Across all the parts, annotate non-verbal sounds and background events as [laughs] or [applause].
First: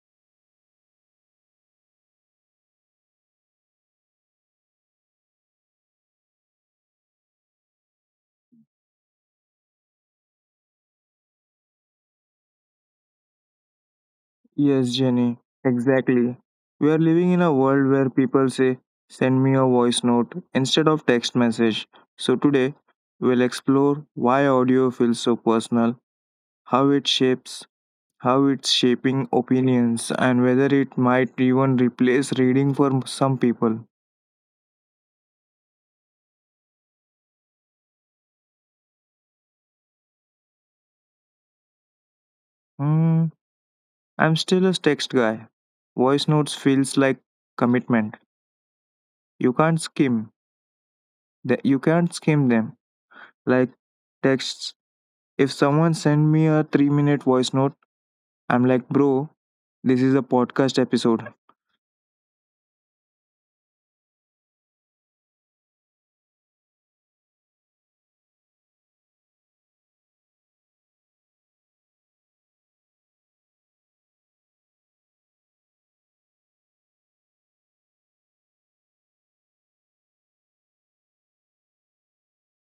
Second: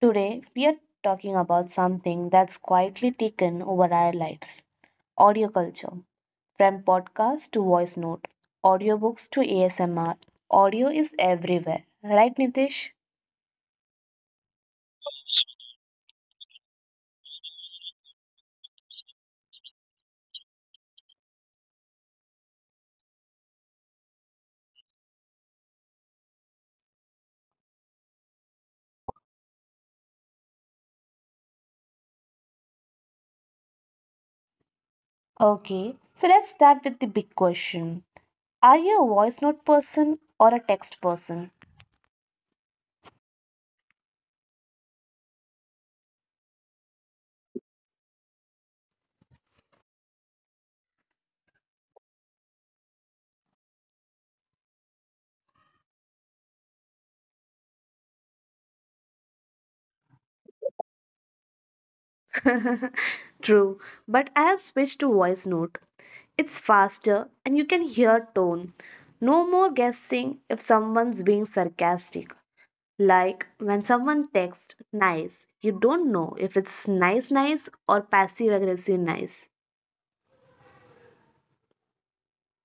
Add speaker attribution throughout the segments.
Speaker 1: Today we are talking about something that's quietly taken over our lives, audio culture. From podcast to voice note, audiobooks to ASMR, audio is everywhere. Right, Nitish?
Speaker 2: Yes, Jenny, exactly. We are living in a world where people say, send me a voice note instead of text message. So today, we'll explore why audio feels so personal, how it shapes, how it's shaping opinions, and whether it might even replace reading for some people.
Speaker 1: Okay, so let's start with the big question. Are you a voice note person or a text person?
Speaker 2: Hmm, I'm still a text guy. Voice notes feels like commitment. You can't skim. You can't skim them. Like texts, if someone send me a 3-minute minute voice note, I'm like, "Bro, this is a podcast episode."
Speaker 1: [laughs] True, but I have switched to voice note. It's faster and you can hear tone. No more guessing if someone's being sarcastic. Like when someone texts nice, you don't know if it's nice nice or passive aggressive nice.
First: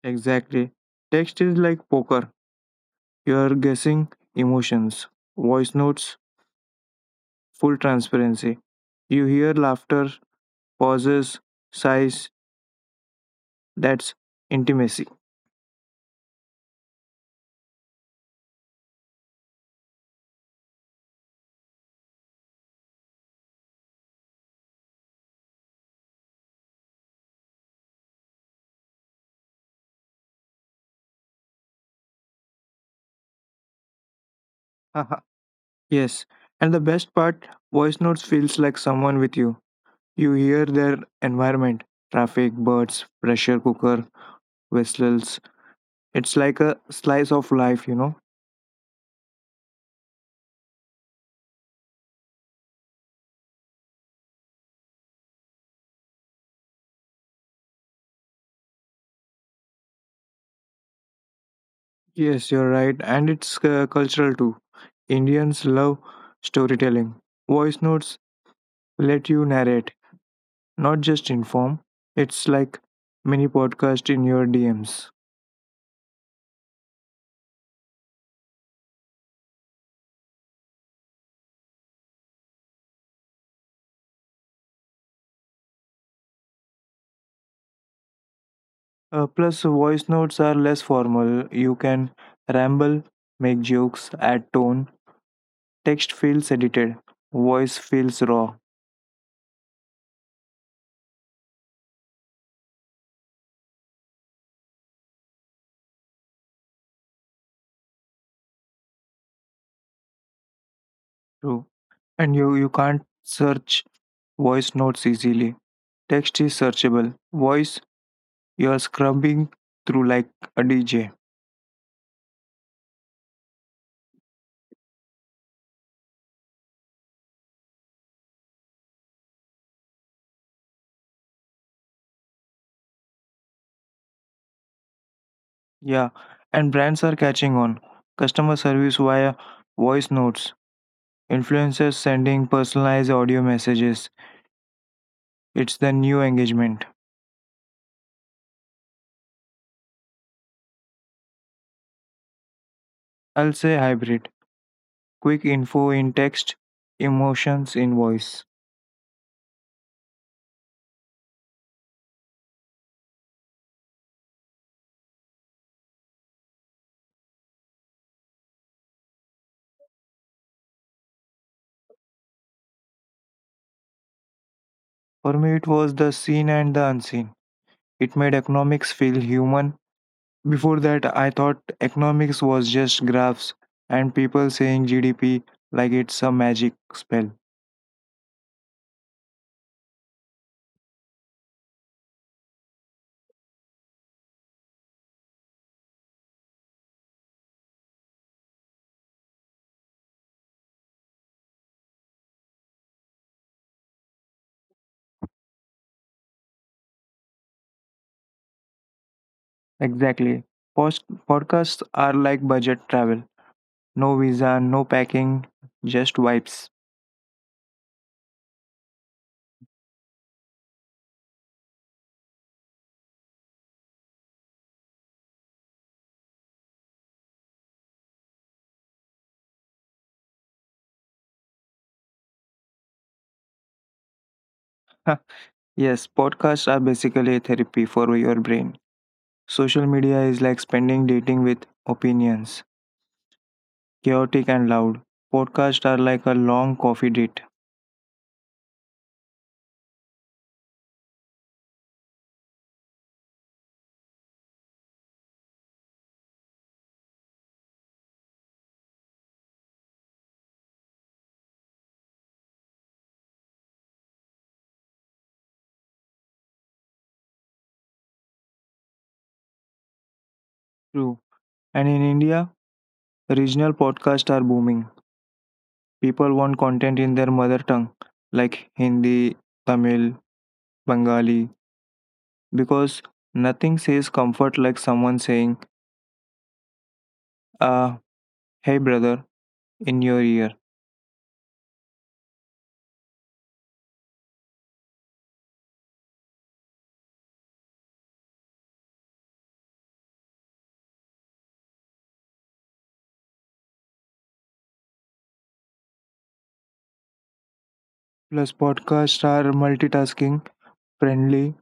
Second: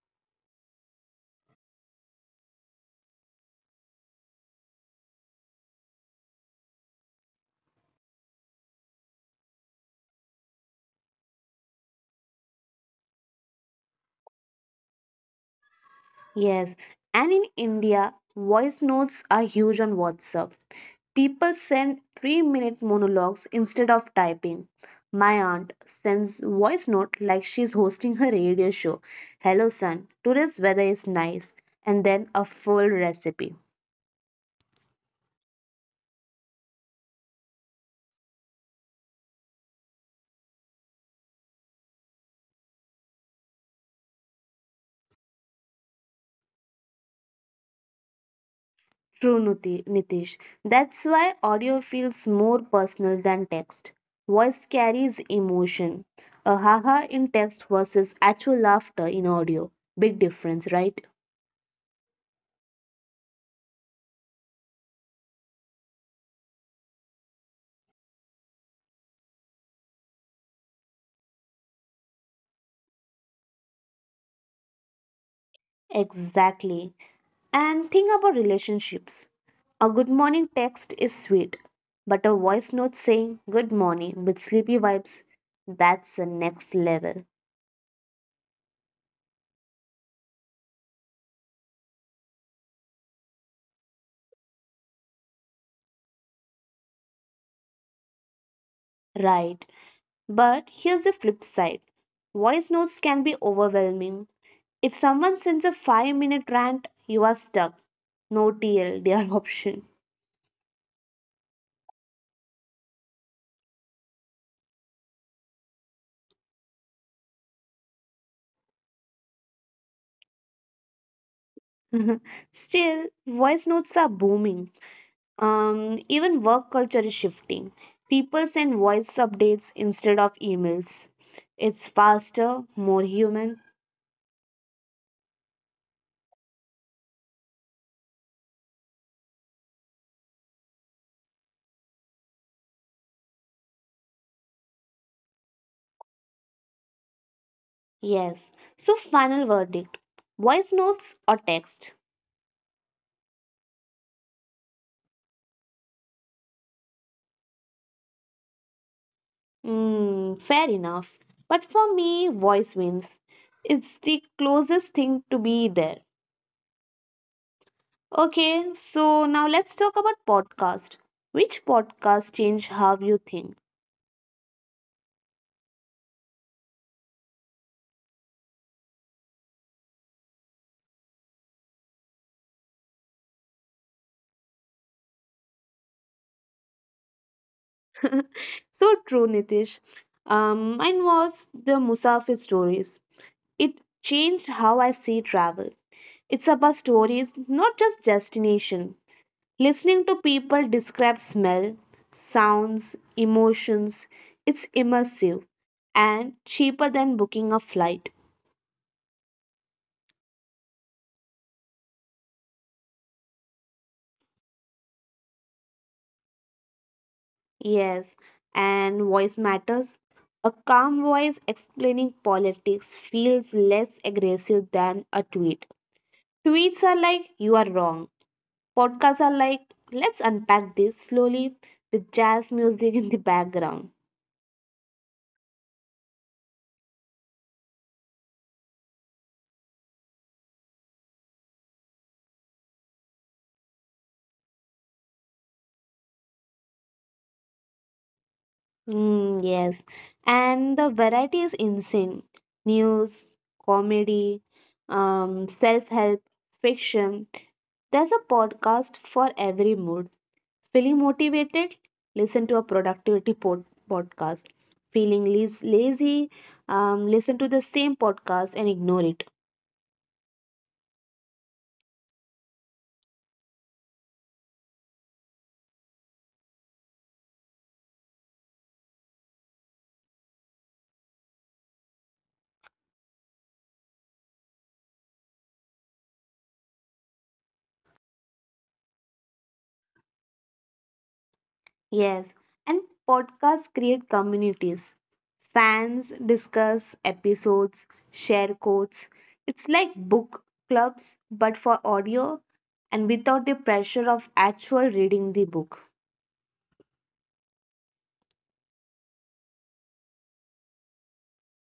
Speaker 2: Exactly. Text is like poker. You're guessing emotions. Voice notes, full transparency. You hear laughter, pauses, sighs. That's intimacy.
Speaker 1: Yes, and in India, voice notes are huge on WhatsApp. People send 3-minute minute monologues instead of typing. My aunt sends voice note like she's hosting her radio show. Hello son, today's weather is nice, and then a full recipe.
Speaker 2: Haha, yes. And the best part, voice notes feels like someone with you. You hear their environment, traffic, birds, pressure cooker, whistles. It's like a slice of life.
Speaker 1: True Nitish. That's why audio feels more personal than text. Voice carries emotion. A haha in text versus actual laughter in audio. Big difference, right?
Speaker 2: Yes, you're right, and it's cultural too. Indians love storytelling. Voice notes let you narrate, not just inform. It's like mini podcast in your DMs.
Speaker 1: Exactly. And think about relationships. A good morning text is sweet, but a voice note saying good morning with sleepy vibes, that's the next level.
Speaker 2: Plus, voice notes are less formal. You can ramble, make jokes, add tone. Text feels edited. Voice feels raw
Speaker 1: Right. But here's the flip side, voice notes can be overwhelming. If someone sends a 5-minute minute rant, you are stuck. No TL, dear [laughs] option.
Speaker 2: too, and you can't search voice notes easily. Text is searchable. Voice, you are scrubbing through like a DJ.
Speaker 1: [laughs] Still, voice notes are booming. Even work culture is shifting. People send voice updates instead of emails. It's faster, more human.
Speaker 2: Yeah, and brands are catching on. Customer service via voice notes, influencers sending personalized audio messages. It's the new engagement.
Speaker 1: Yes. So, final verdict, voice notes or text?
Speaker 2: I'll say hybrid. Quick info in text, emotions in voice.
Speaker 1: Hmm, fair enough. But for me, voice wins. It's the closest thing to be there. Okay, so now let's talk about podcast. Which podcast changed how you think?
Speaker 2: For me, it was the seen and the unseen. It made economics feel human. Before that, I thought economics was just graphs and people saying GDP like it's a magic spell.
Speaker 1: So true, Nitish. Mine was the Musafir stories. It changed how I see travel. It's about stories, not just destination. Listening to people describe smell, sounds, emotions, it's immersive and cheaper than booking a flight.
Speaker 2: Exactly. Post- Podcasts are like budget travel. No visa, no packing, just vibes.
Speaker 1: Yes, and voice matters. A calm voice explaining politics feels less aggressive than a tweet. Tweets are like, you are wrong. Podcasts are like, let's unpack this slowly with jazz music in the background.
Speaker 2: [laughs] yes, podcasts are basically a therapy for your brain. Social media is like spending dating with opinions, chaotic and loud. Podcasts are like a long coffee date.
Speaker 1: Mm, yes, and the variety is insane. News, comedy, self-help, fiction. There's a podcast for every mood. Feeling motivated? Listen to a productivity podcast. Feeling lazy? Listen to the same podcast and ignore it.
Speaker 2: True. And in India, regional podcasts are booming. People want content in their mother tongue, like Hindi, Tamil, Bengali, because nothing says comfort like someone saying, ah, hey brother, in your ear.
Speaker 1: Yes, and podcasts create communities. Fans discuss episodes, share quotes. It's like book clubs, but for audio and without the pressure of actual reading the book.
Speaker 2: Plus, podcasts are multitasking friendly,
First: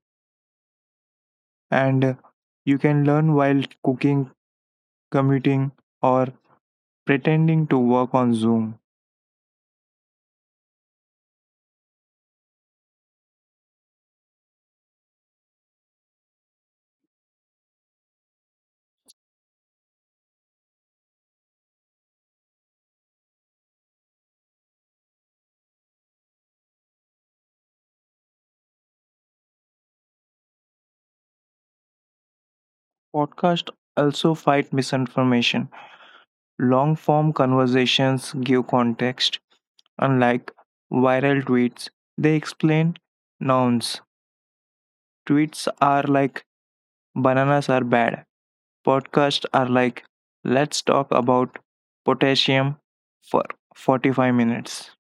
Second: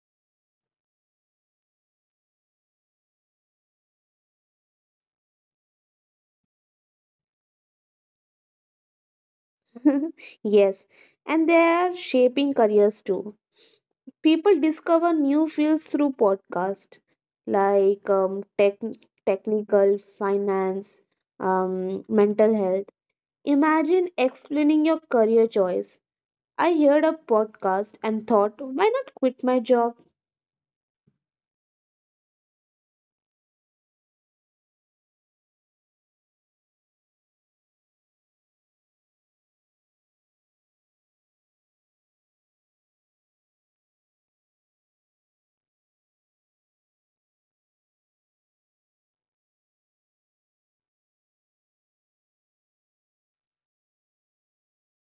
Speaker 2: and you can learn while cooking, commuting, or pretending to work on Zoom.
Speaker 1: [laughs] Yes, and they are shaping careers too. People discover new fields through podcast, like tech, technical, finance, mental health. Imagine explaining your career choice. I heard a podcast and thought, why not quit my job?
Speaker 2: Podcasts also fight misinformation. Long form conversations give context, unlike viral tweets. They explain nouns. Tweets are like bananas are bad. Podcasts are like let's talk about potassium for 45 minutes.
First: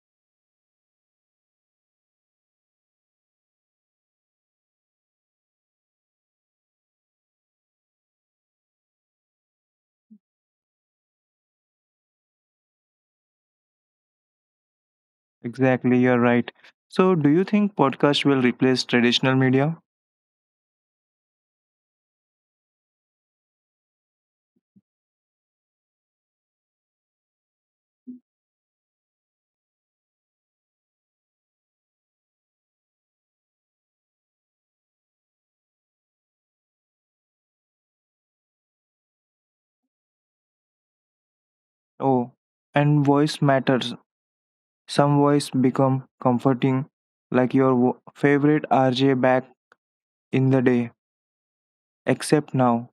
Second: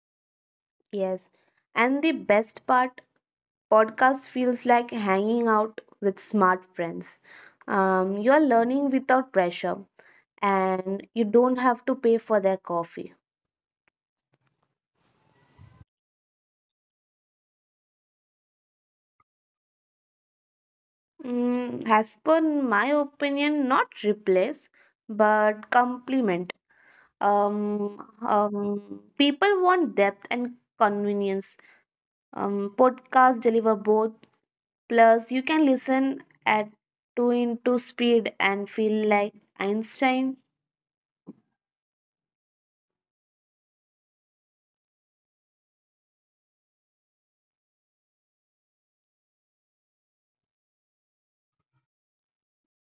Speaker 1: Yes. And the best part, podcast feels like hanging out with smart friends. You are learning without pressure and you don't have to pay for their coffee.
Speaker 2: Exactly, you're right. So, do you think podcast will replace traditional media?
Speaker 1: Mm, as per my opinion, not replace, but complement. People want depth and convenience. Podcasts deliver both. Plus, you can listen at 2x into speed and feel like Einstein.
Speaker 2: Oh, and voice matters. Some voice become comforting, like your favorite RJ back in the day, except now.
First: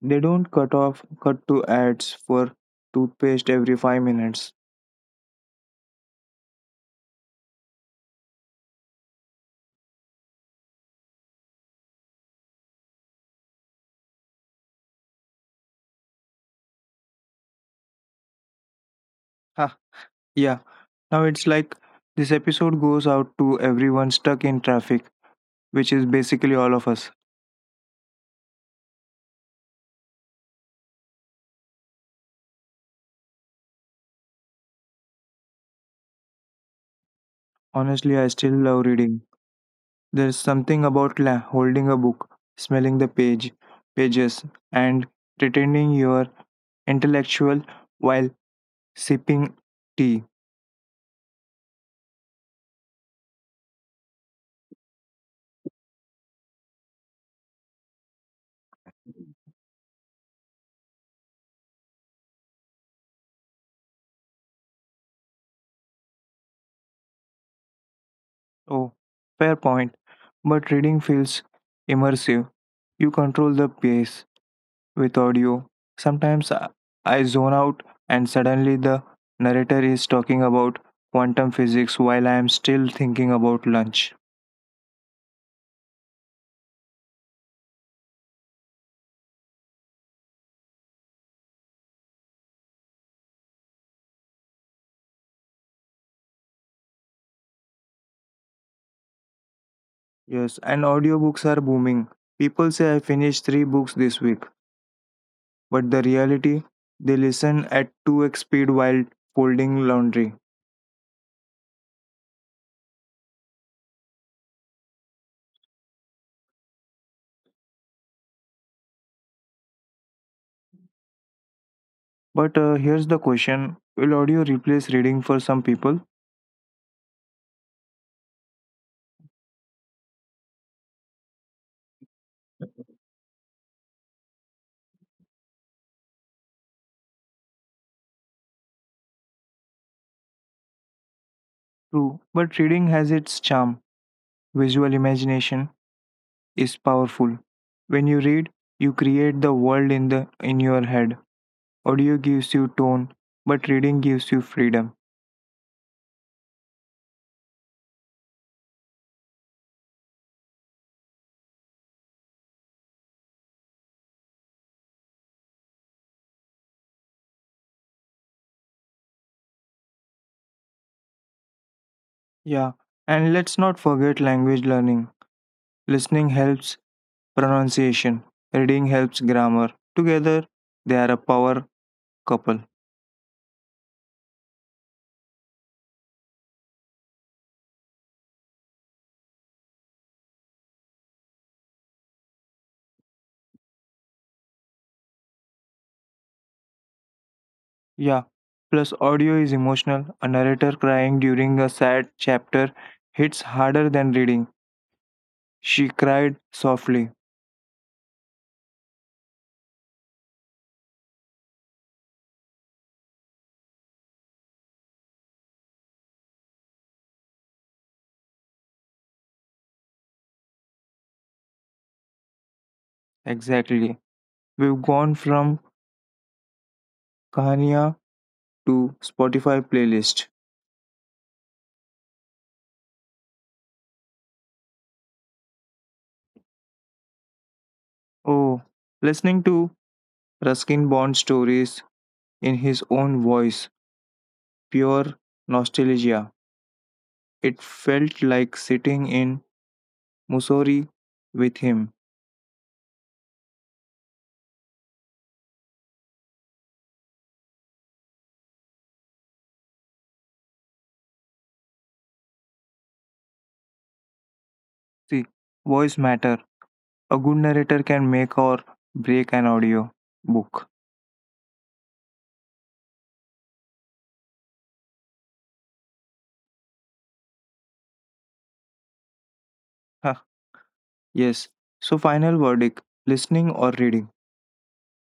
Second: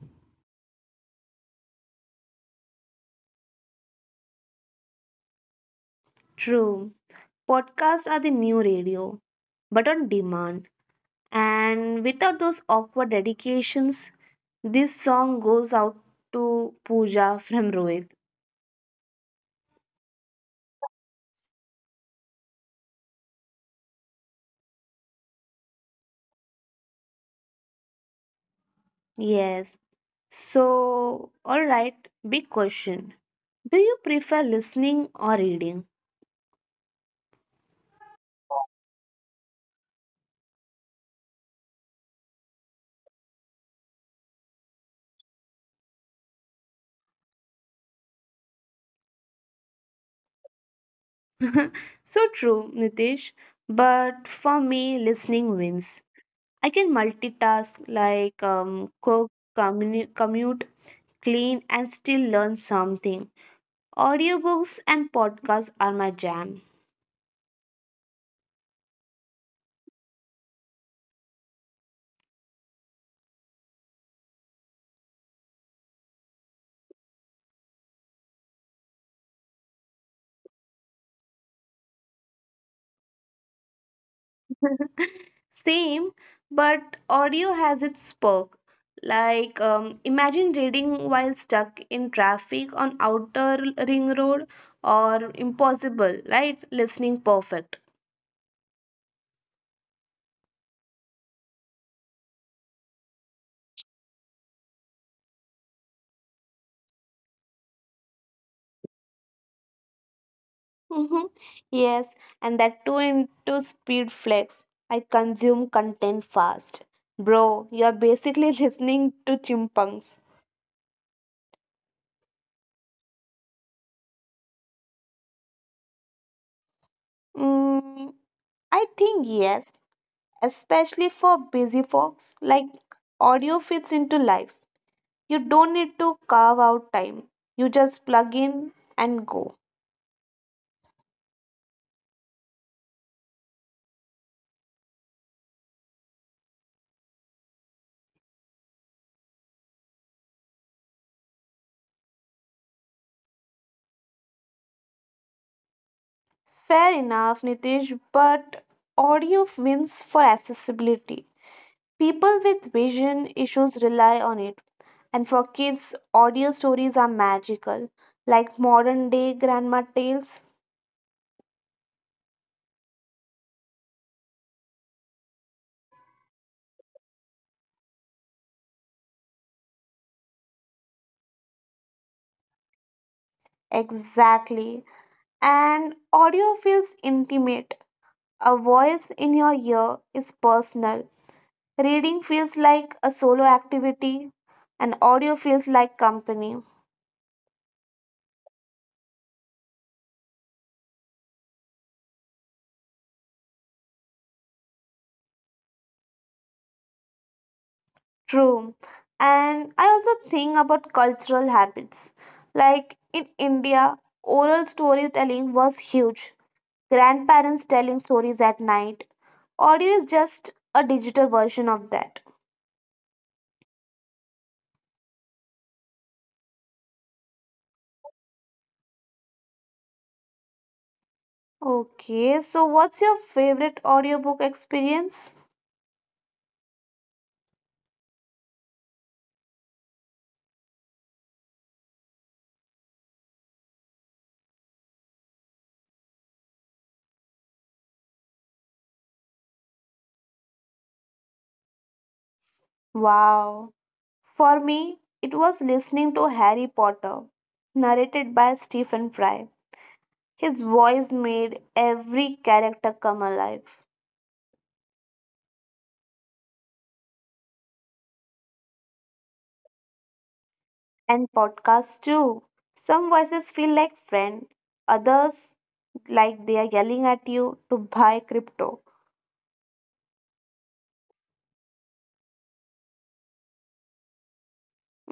Speaker 2: They don't cut to ads for toothpaste every 5 minutes.
Speaker 1: True, podcasts are the new radio, but on demand. And without those awkward dedications, this song goes out to Pooja from Rohit.
Speaker 2: Ah, yeah. Now it's like this episode goes out to everyone stuck in traffic, which is basically all of us.
Speaker 1: Yes. So, all right, big question. Do you prefer listening or reading?
Speaker 2: Honestly, I still love reading. There's something about holding a book, smelling pages, and pretending you're intellectual while sipping tea.
Speaker 1: [laughs] So true, Nitish. But for me, listening wins. I can multitask like cook, commute, clean, and still learn something. Audiobooks and podcasts are my jam.
Speaker 2: Oh, fair point. But reading feels immersive. You control the pace. With audio, sometimes I zone out and suddenly the narrator is talking about quantum physics while I am still thinking about lunch.
Speaker 1: [laughs] Same, but audio has its perk. Like, imagine reading while stuck in traffic on outer ring road, or impossible, right? Listening perfect.
Speaker 2: Yes, and audiobooks are booming. People say I finished three books this week, but the reality, they listen at 2x speed while folding laundry.
Speaker 1: Mhm. Yes, and that too into speed flex. I consume content fast. Bro, you're basically [laughs] listening to chimpanzees.
Speaker 2: But here's the question: will audio replace reading for some people?
Speaker 1: Mm, I think yes, especially for busy folks. Like, audio fits into life. You don't need to carve out time. You just plug in and go.
Speaker 2: True, but reading has its charm. Visual imagination is powerful. When you read, you create the world in your head. Audio gives you tone, but reading gives you freedom.
Speaker 1: Fair enough, Nitish, but audio wins for accessibility. People with vision issues rely on it. And for kids, audio stories are magical, like modern day grandma tales.
Speaker 2: Yeah, and let's not forget language learning. Listening helps pronunciation, reading helps grammar. Together, they are a power couple.
Speaker 1: Exactly. And audio feels intimate. A voice in your ear is personal. Reading feels like a solo activity and audio feels like company.
Speaker 2: Yeah. Plus, audio is emotional. A narrator crying during a sad chapter hits harder than reading. She cried softly.
Speaker 1: True. And I also think about cultural habits. Like in India, oral storytelling was huge. Grandparents telling stories at night. Audio is just a digital version of that.
Speaker 2: Exactly. We've gone from कहानियाँ to Spotify playlist.
Speaker 1: Okay, so what's your favorite audiobook experience?
Speaker 2: Oh, listening to Ruskin Bond stories in his own voice, pure nostalgia. It felt like sitting in Mussoorie with him.
Speaker 1: Wow. For me, it was listening to Harry Potter, narrated by Stephen Fry. His voice made every character come alive.
Speaker 2: See, voice matter. A good narrator can make or break an audio book.
Speaker 1: And podcasts too. Some voices feel like friend, others like they are yelling at you to buy crypto.
Speaker 2: Huh, yes. So final verdict, listening or reading.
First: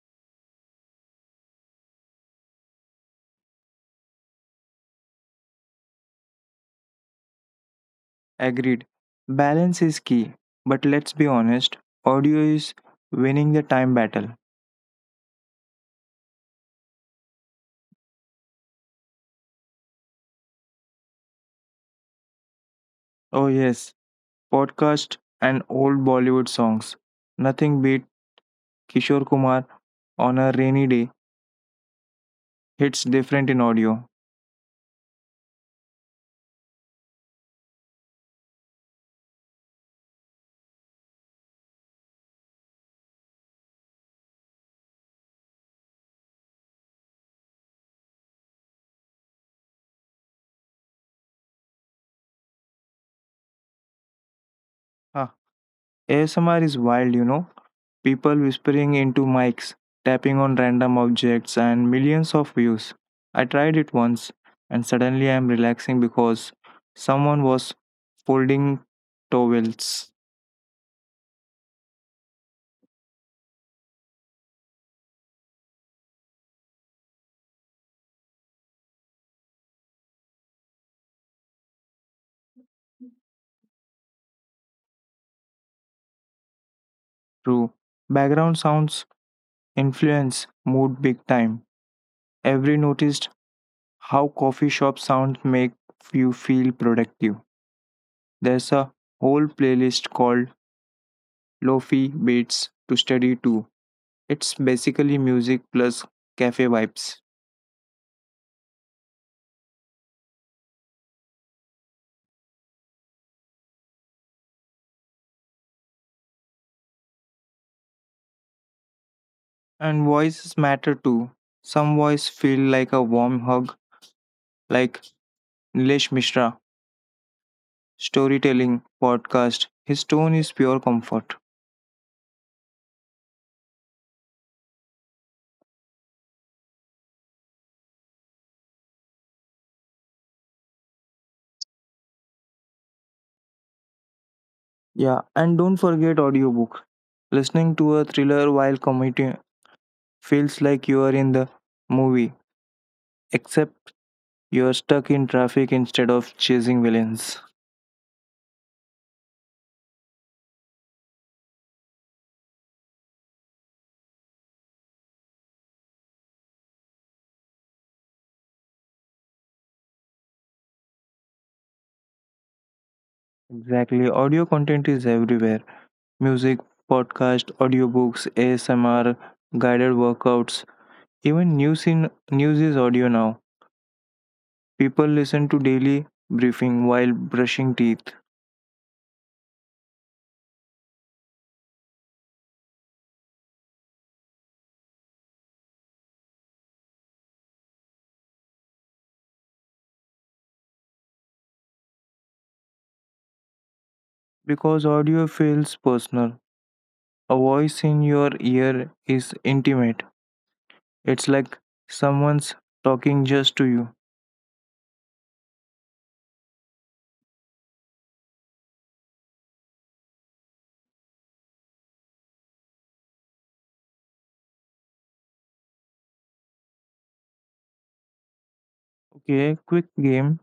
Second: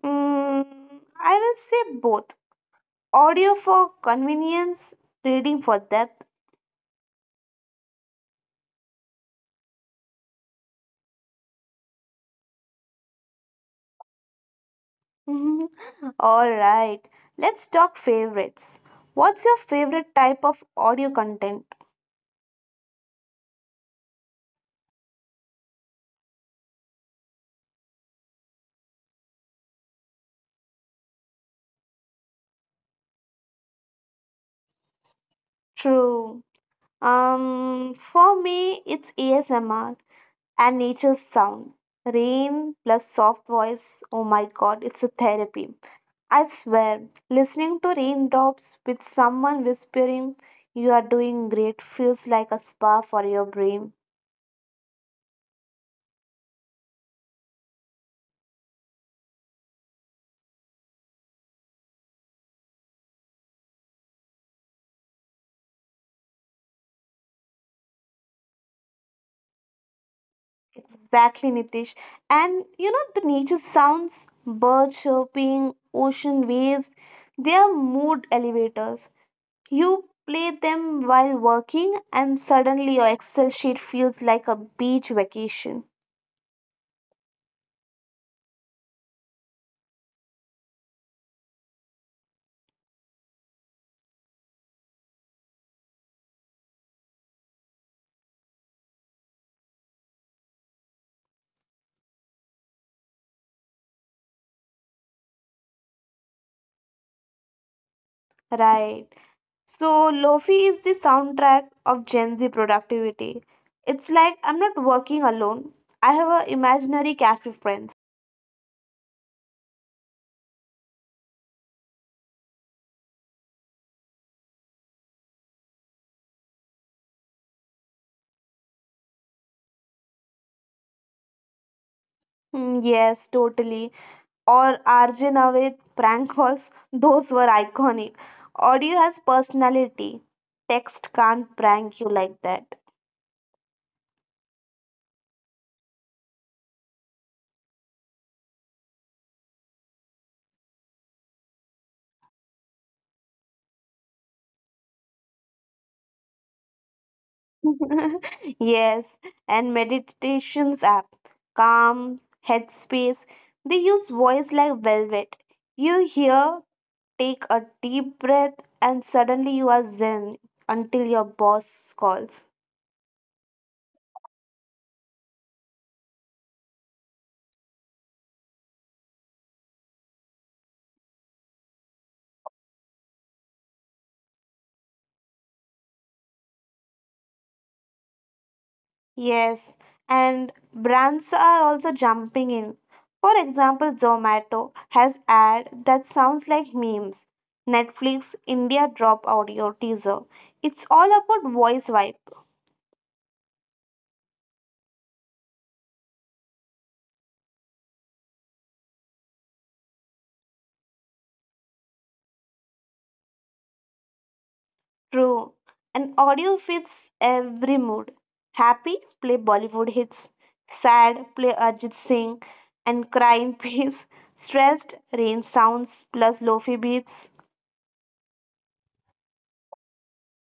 Speaker 1: Mm, I will say both. Audio for convenience, reading for depth.
Speaker 2: Agreed. Balance is key, but let's be honest, audio is winning the time battle.
Speaker 1: [laughs] All right, let's talk favorites. What's your favorite type of audio content?
Speaker 2: Oh yes, podcast and old Bollywood songs. Nothing beat Kishore Kumar on a rainy day, hits different in audio.
Speaker 1: True. For me, it's ASMR and nature's sound. Rain plus soft voice. Oh my god, it's a therapy. I swear, listening to raindrops with someone whispering, you are doing great, feels like a spa for your brain.
Speaker 2: Huh. ASMR is wild, you know. People whispering into mics, tapping on random objects, and millions of views. I tried it once, and suddenly I am relaxing because someone was folding towels.
Speaker 1: Exactly, Nitish. And you know, the nature sounds, birds chirping, ocean waves, they are mood elevators. You play them while working, and suddenly your Excel sheet feels like a beach vacation.
Speaker 2: True. Background sounds influence mood big time. Every notice how coffee shop sounds make you feel productive. There's a whole playlist called Lofi Beats to study to. It's basically music plus cafe vibes.
Speaker 1: Right. So, Lofi is the soundtrack of Gen Z productivity. It's like I'm not working alone. I have a imaginary cafe friends.
Speaker 2: And voices matter too. Some voice feel like a warm hug, like Nilesh Mishra, storytelling, podcast. His tone is pure comfort.
Speaker 1: Hmm, yes, totally. Or RJ Navid prank calls, [laughs] those were iconic. Audio has personality. Text can't prank you like that.
Speaker 2: Yeah, and don't forget audiobook. Listening to a thriller while commuting feels like you are in the movie, except you're stuck in traffic instead of chasing villains.
Speaker 1: [laughs] Yes, and meditations app, Calm, Headspace, they use voice like velvet. You hear take a deep breath, and suddenly you are zen until your boss calls.
Speaker 2: Exactly. Audio content is everywhere: music, podcast, audiobooks, ASMR, guided workouts, even news is audio now. People listen to daily briefing while brushing teeth,
Speaker 1: Yes, and brands are also jumping in. For example, Zomato has ad that sounds like memes. Netflix India drop audio teaser. It's all about voice vibe.
Speaker 2: because audio feels personal. A voice in your ear is intimate, it's like someone's talking just to you.
Speaker 1: True. And audio fits every mood. Happy, play Bollywood hits. Sad, play Arjit Singh. And cry in [laughs] peace. Stressed, rain sounds plus lofi beats.
Speaker 2: Okay, quick game.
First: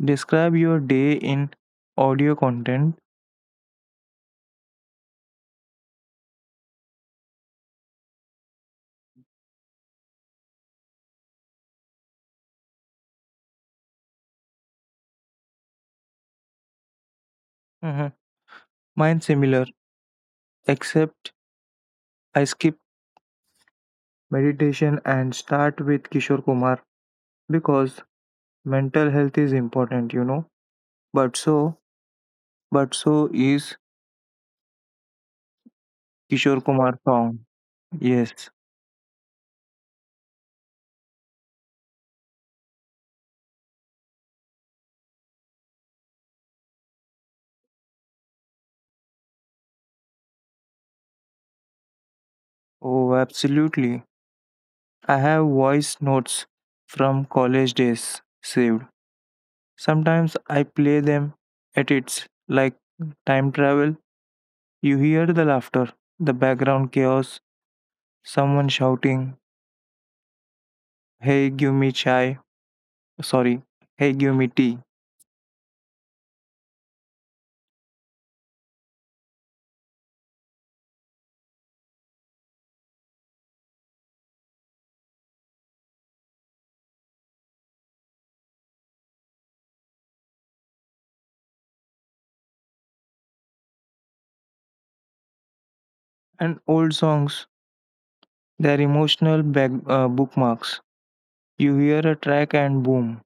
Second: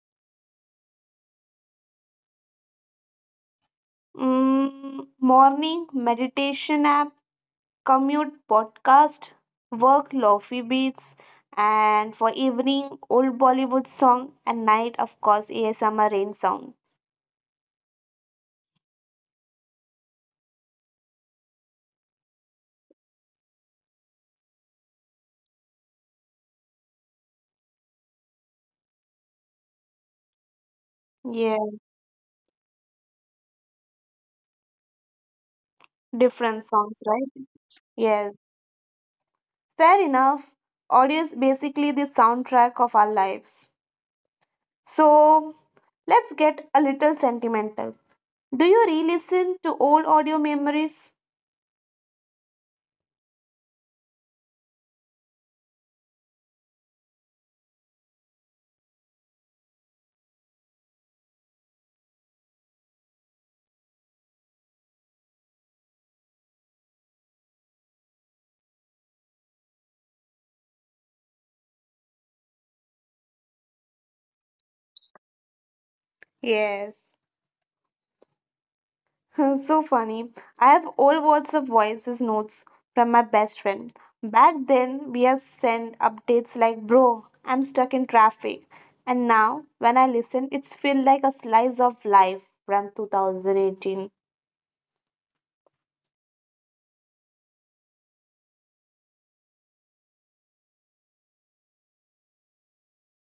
Speaker 2: Describe your day in audio content.
Speaker 1: Mm, morning, meditation app. Commute, podcast. Work, lofi beats. And for evening, old Bollywood song. And night, of course, ASMR rain sound.
Speaker 2: Mhm. Mine similar, except I skip meditation and start with Kishore Kumar because mental health is important, you know. But
Speaker 1: Yeah,
Speaker 2: so, but so is Kishore
Speaker 1: different
Speaker 2: Kumar
Speaker 1: songs,
Speaker 2: song.
Speaker 1: right? Yes.
Speaker 2: Yes.
Speaker 1: Fair enough. Audio is basically the soundtrack of our lives. So let's get a little sentimental. Do you re listen to old audio memories?
Speaker 2: Oh, absolutely. I have voice notes from college days saved. Sometimes I play them at its like time travel. You hear the laughter, the background chaos, someone shouting, "Hey, give me chai." Sorry, hey give me tea,
Speaker 1: Yes. [laughs] So funny. I have old WhatsApp voices notes from my best friend. Back then, we have sent updates like, bro, I'm stuck in traffic. And now, when I listen, it's feel like a slice of life from 2018.
Speaker 2: and old songs, they are emotional bookmarks. You hear a track and boom,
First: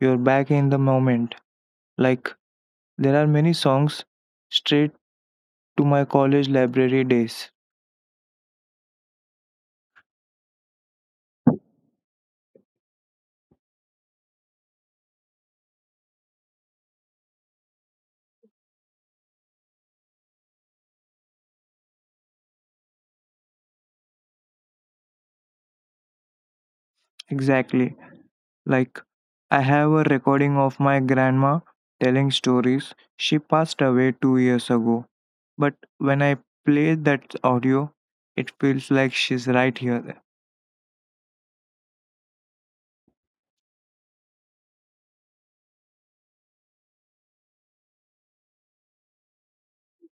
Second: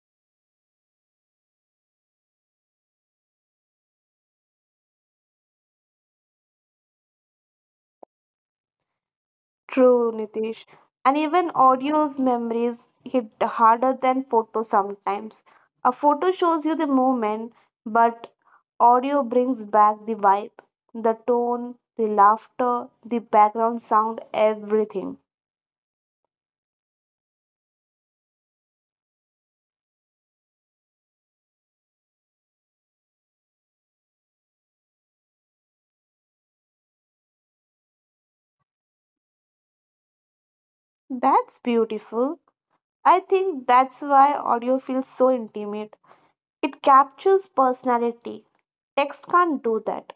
Speaker 2: you're back in the moment. Like, there are many songs straight to my college library days.
Speaker 1: True, Nitish. And even audio's memories hit harder than photo sometimes. A photo shows you the moment, but audio brings back the vibe, the tone, the laughter, the background sound, everything.
Speaker 2: Exactly. Like, I have a recording of my grandma telling stories. She passed away 2 years ago, but when I play that audio, it feels like she's right here.
Speaker 1: That's beautiful. I think that's why audio feels so intimate. It captures personality. Text can't do that.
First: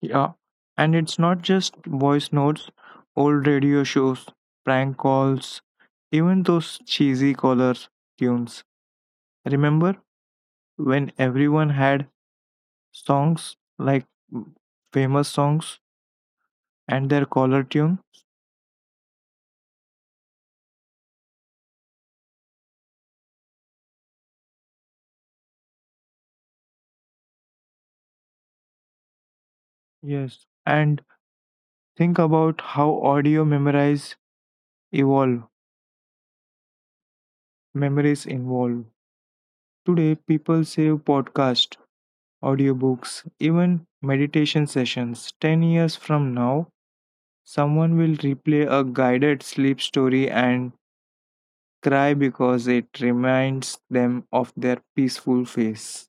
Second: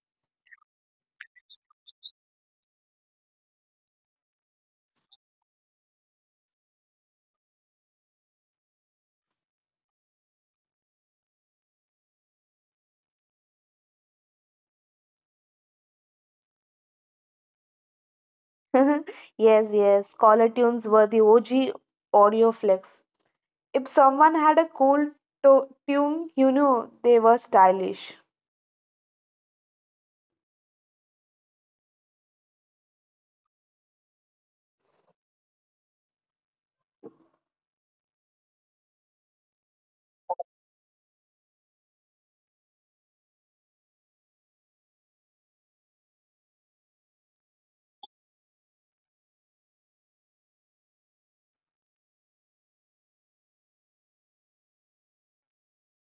Speaker 2: Yeah, and it's not just voice notes, old radio shows, prank calls, even those cheesy collar tunes. Remember when everyone had songs like mm, famous songs and their collar tune?
Speaker 1: [laughs] Yes, caller tunes were the OG audio flex. If someone had a cool tune, you knew they were stylish.
Speaker 2: Yes. And think about how evolve, memories involve. Today, people save podcast, audiobooks, even meditation sessions. 10 years from now, someone will replay a guided sleep story and cry because it reminds them of their peaceful face.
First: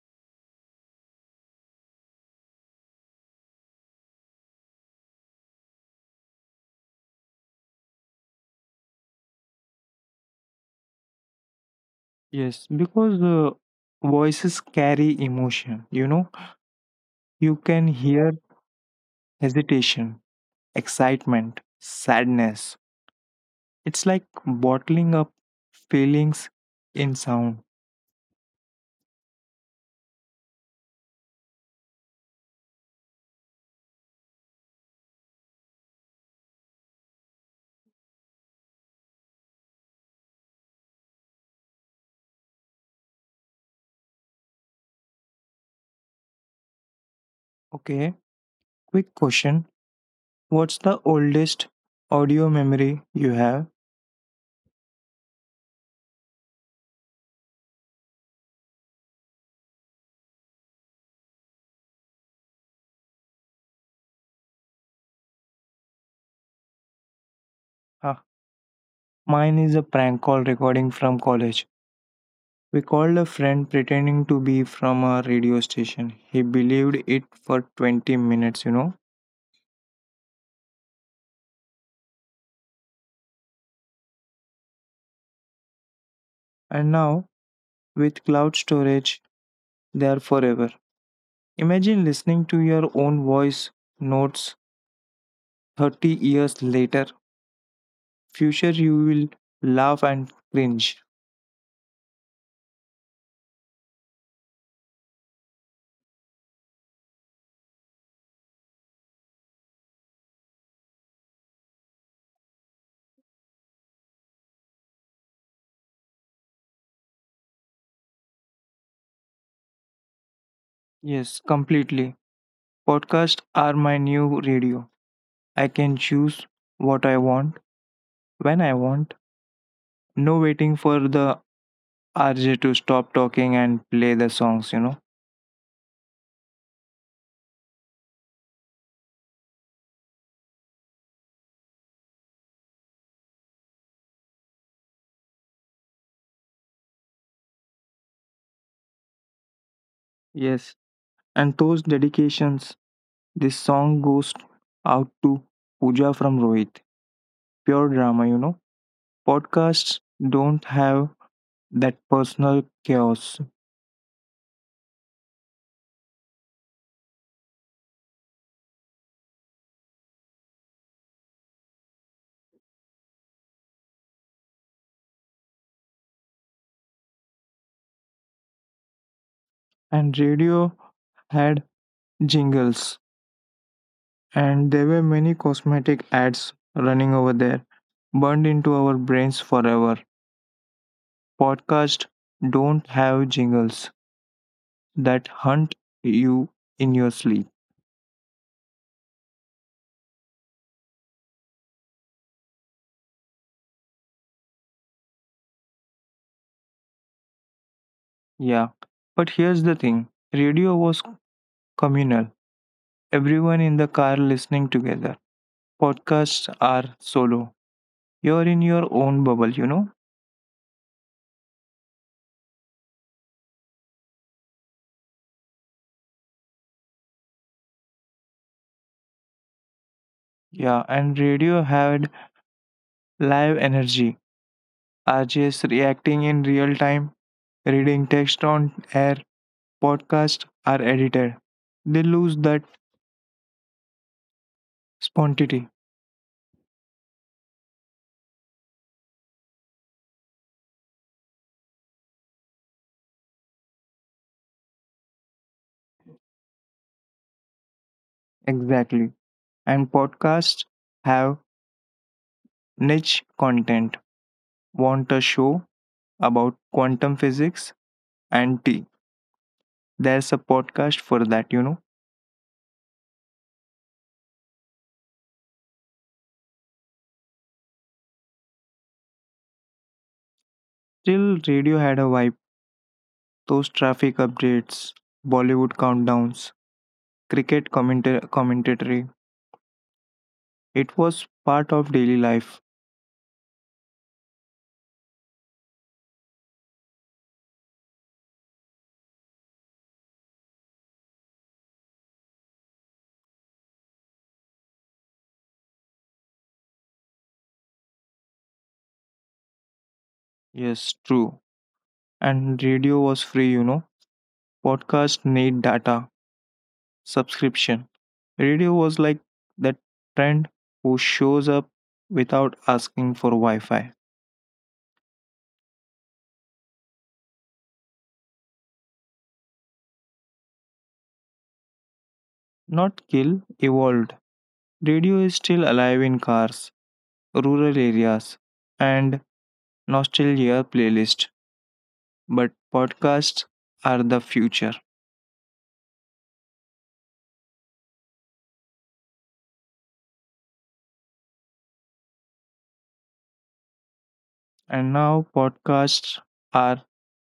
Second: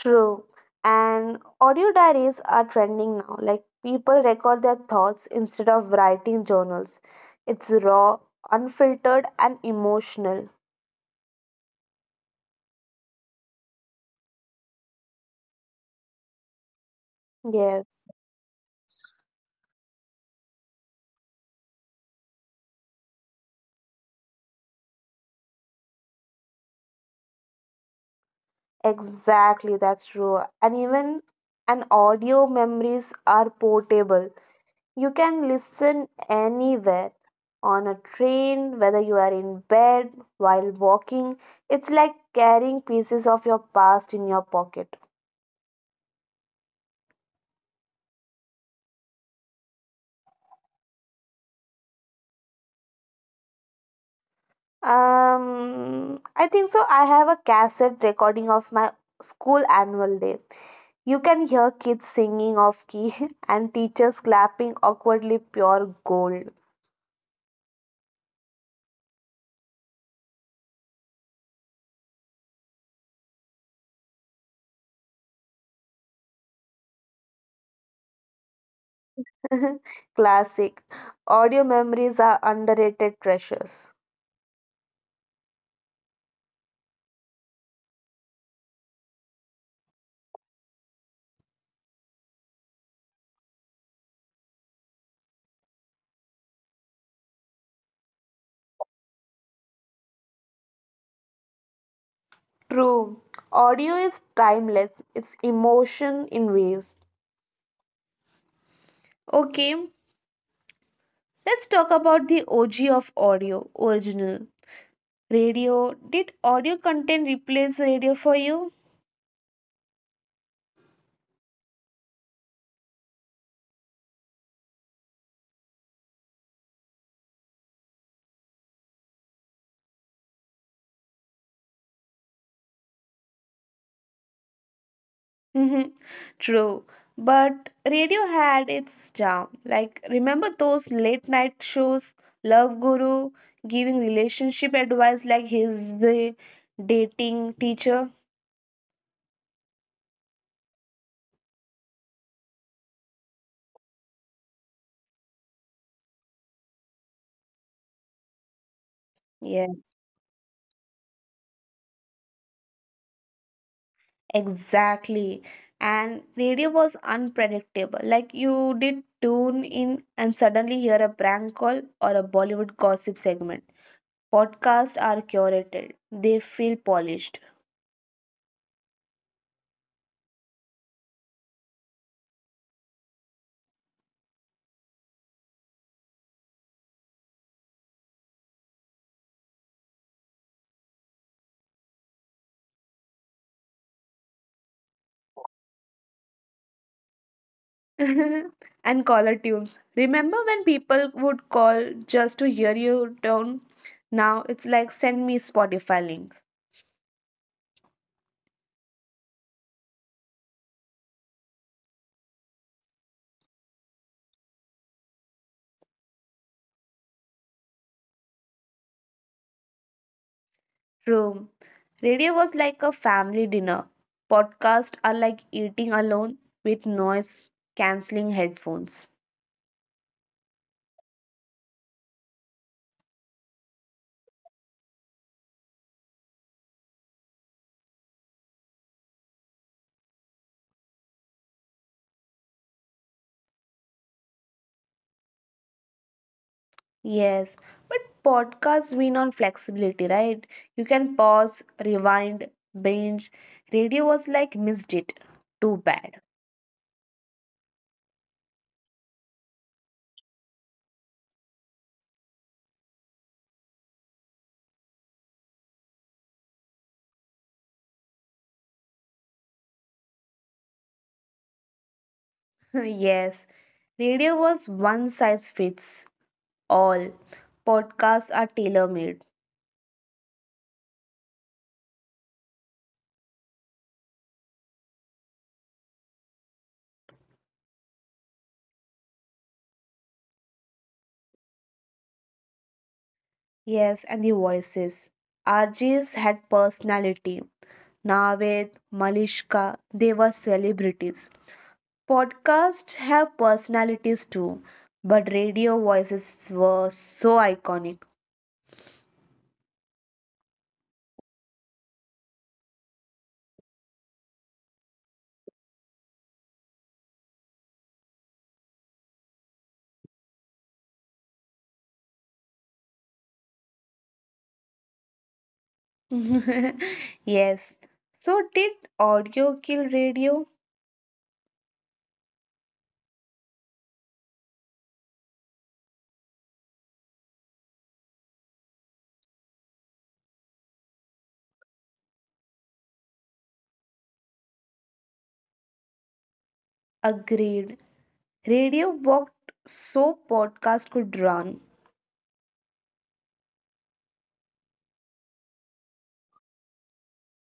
Speaker 1: True. And audio diaries are trending now. Like people record their thoughts instead of writing journals. It's raw, unfiltered, and emotional.
Speaker 2: Yes, because the voices carry emotion, you know, you can
Speaker 1: Yes,
Speaker 2: hear hesitation, excitement, sadness. It's like bottling up feelings in sound.
Speaker 1: exactly. That's true. And audio memories are portable. You can listen anywhere on a train, whether you are in bed, while walking. It's like carrying pieces of your past in your pocket.
Speaker 2: Okay, quick question: what's the oldest audio memory you have?
Speaker 1: I think so. I have a cassette recording of my school annual day. You can hear kids singing off key [laughs] and teachers clapping awkwardly, pure gold.
Speaker 2: Ah, mine is a prank call recording from college. We called a friend pretending to be from a radio station. He believed it for 20 minutes, you know.
Speaker 1: [laughs] Classic. Audio memories are underrated treasures.
Speaker 2: And now, with cloud storage, they are forever. Imagine listening to your own voice notes 30 years later. Future, you will laugh and cringe.
Speaker 1: True. Audio is timeless, it's emotion in waves. Okay, let's talk about the OG of audio, original radio. Did audio content replace radio for you?
Speaker 2: Yes, completely. Podcasts are my new radio. I can choose what I want when I want. No waiting for the RJ to stop talking and play the songs, you know.
Speaker 1: Mhm. True, but radio had its charm. Like, remember those late night shows, Love Guru giving relationship advice like he's the dating teacher?
Speaker 2: Yes. And those dedications, this song goes out to Pooja from Rohit. Pure drama, you know.
Speaker 1: Yeah.
Speaker 2: Podcasts don't have that personal chaos.
Speaker 1: Exactly. And radio was unpredictable. Like you did tune in and suddenly hear a prank call or a Bollywood gossip segment. Podcasts are curated. They feel polished.
Speaker 2: And radio had jingles. And there were many cosmetic ads running over there, burned into our brains forever. Podcasts don't have jingles that hunt you in your sleep.
Speaker 1: [laughs] And caller tunes. Remember when people would call just to hear you tone? Now it's like send me Spotify link.
Speaker 2: Yeah. But here's the thing, radio was communal, everyone in the car listening together. Podcasts are solo. You're in your own bubble, you know?
Speaker 1: True, radio was like a family dinner. Podcasts are like eating alone with noise cancelling headphones.
Speaker 2: Yeah, and radio had live energy. RJs reacting in real time, reading text on air. Podcasts are edited. They lose that spontaneity.
Speaker 1: Yes, but podcasts win on flexibility, right? You can pause, rewind, binge. Radio was like, missed it. Too bad.
Speaker 2: Exactly. And podcasts have niche content. Want a show about quantum physics and tea? There's a podcast for that, you know.
Speaker 1: [laughs] Yes, radio was one size fits all. Podcasts are tailor-made.
Speaker 2: Still, radio had a vibe. Those traffic updates, Bollywood countdowns, cricket commentary. It was part of daily life.
Speaker 1: Yes, and the voices. RJs had personality. Naved, Malishka, they were celebrities. Podcasts have personalities too, but radio voices were so iconic.
Speaker 2: Yes, true. And radio was free, you know. Podcast need data, subscription. Radio was like that friend who shows up without asking for Wi Fi.
Speaker 1: [laughs] Yes. So did audio kill radio?
Speaker 2: Not kill, evolve. Radio is still alive in cars, rural areas, and nostalgia playlists, but podcasts are the future.
Speaker 1: Agreed. Radio walked so podcast could run.
Speaker 2: And now podcasts are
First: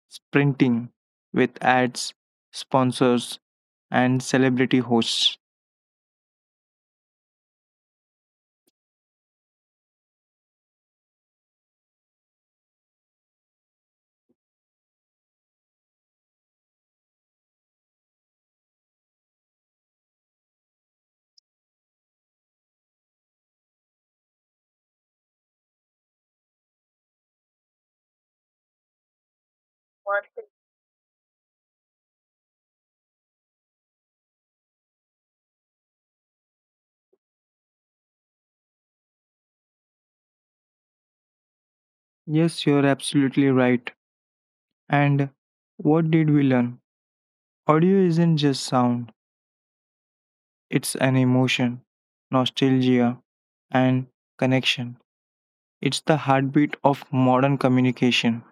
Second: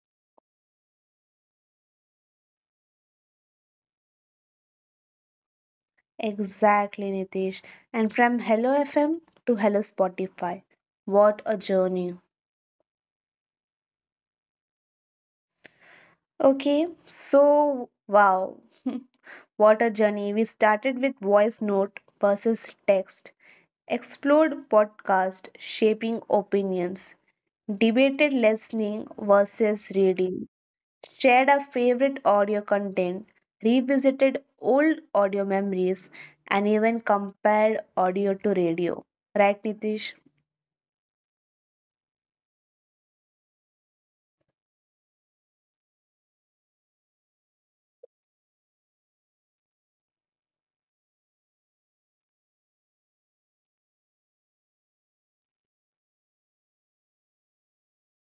Speaker 2: sprinting with ads, sponsors, and celebrity hosts.
Speaker 1: Exactly, Nitish. And from Hello FM to Hello Spotify. What a journey. Okay, so wow, what a journey. We started with voice note versus text, explored podcast shaping opinions, debated listening versus reading, shared our favorite audio content, revisited old audio memories, and even compared audio to radio. Right, Nitish?
Speaker 2: Yes, you're absolutely right. And what did we learn? Audio isn't just sound, it's an emotion, nostalgia, and connection. It's the heartbeat of modern communication.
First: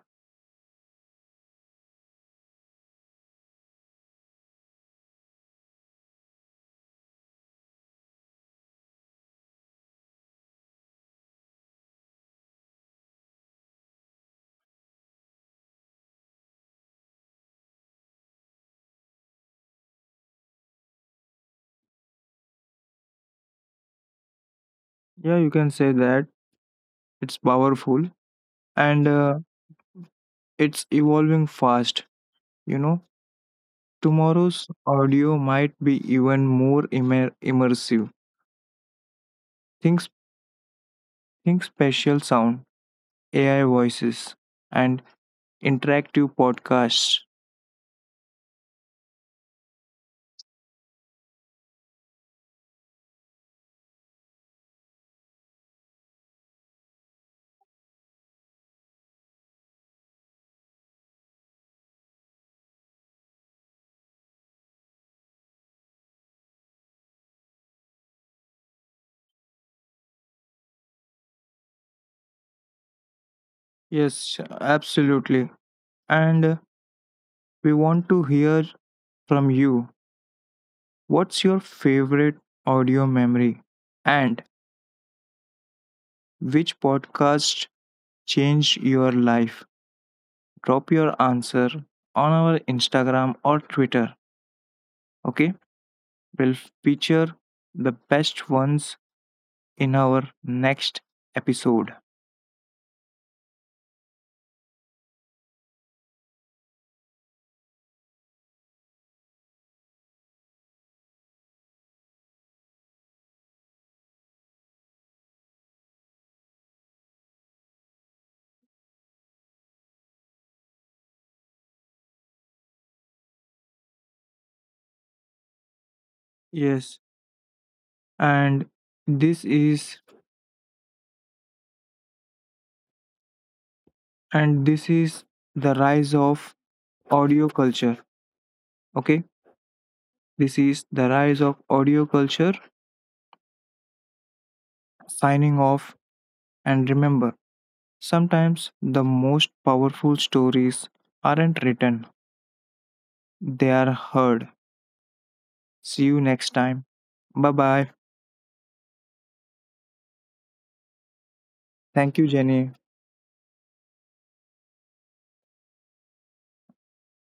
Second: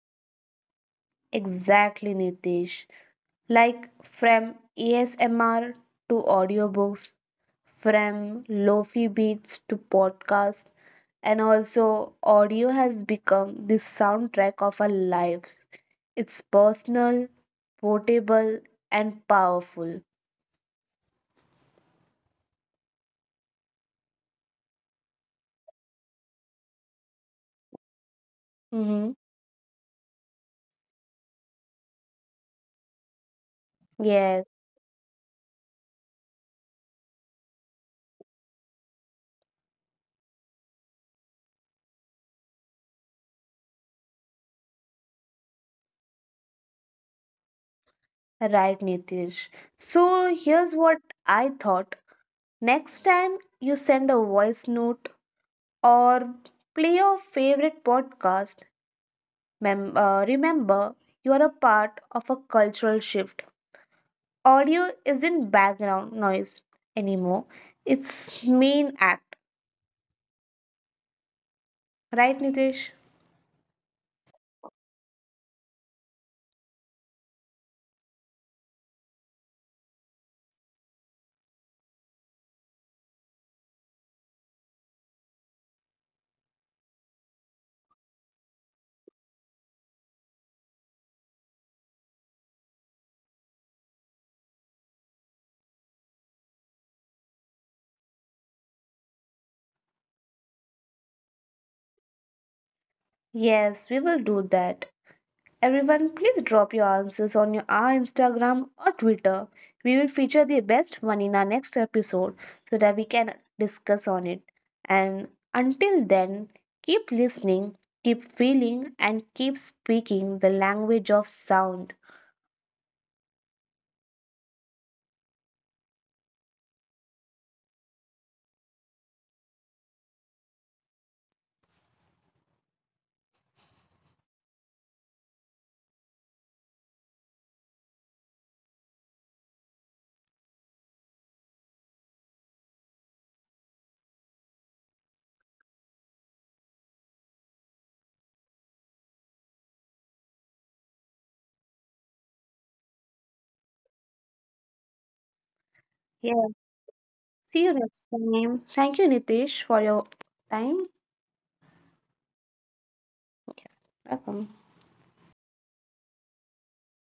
Speaker 1: Exactly, Nitish. Like from ASMR to audiobooks, from lofi beats to podcasts, and also audio has become the soundtrack of our lives. It's personal, portable, and powerful.
Speaker 2: Yeah, you can say that it's powerful, and
Speaker 1: Mm-hmm.
Speaker 2: uh, it's evolving fast. You know,
Speaker 1: Yes.
Speaker 2: tomorrow's audio might be even more immersive. Think, s- think spatial sound, AI voices, and interactive podcasts.
Speaker 1: Right, Nitish. So here's what I thought. Next time you send a voice note or play your favorite podcast, remember you are a part of a cultural shift. Audio isn't background noise anymore, it's main act. Right, Nitish?
Speaker 2: Yes, absolutely. And we want to hear from you. What's your favorite audio memory? And which podcast changed your life? Drop your answer on our Instagram or Twitter. Okay, we'll feature the best ones in our next episode.
Speaker 1: Yes, we will do that. Everyone, please drop your answers on our Instagram or Twitter. We will feature the best one in our next episode so that we can discuss on it. And until then, keep listening, keep feeling, and keep speaking the language of sound.
Speaker 2: Yes, and this is and this is the rise of audio culture. Okay, this is the rise of audio culture. Signing off, and remember, sometimes the most powerful stories aren't written, they are heard. See you
Speaker 1: Yeah,
Speaker 2: next time. Bye
Speaker 1: see you
Speaker 2: bye.
Speaker 1: next time. Thank you, Nitish, for your time.
Speaker 2: Thank you, Jenny.
Speaker 1: Yes, welcome.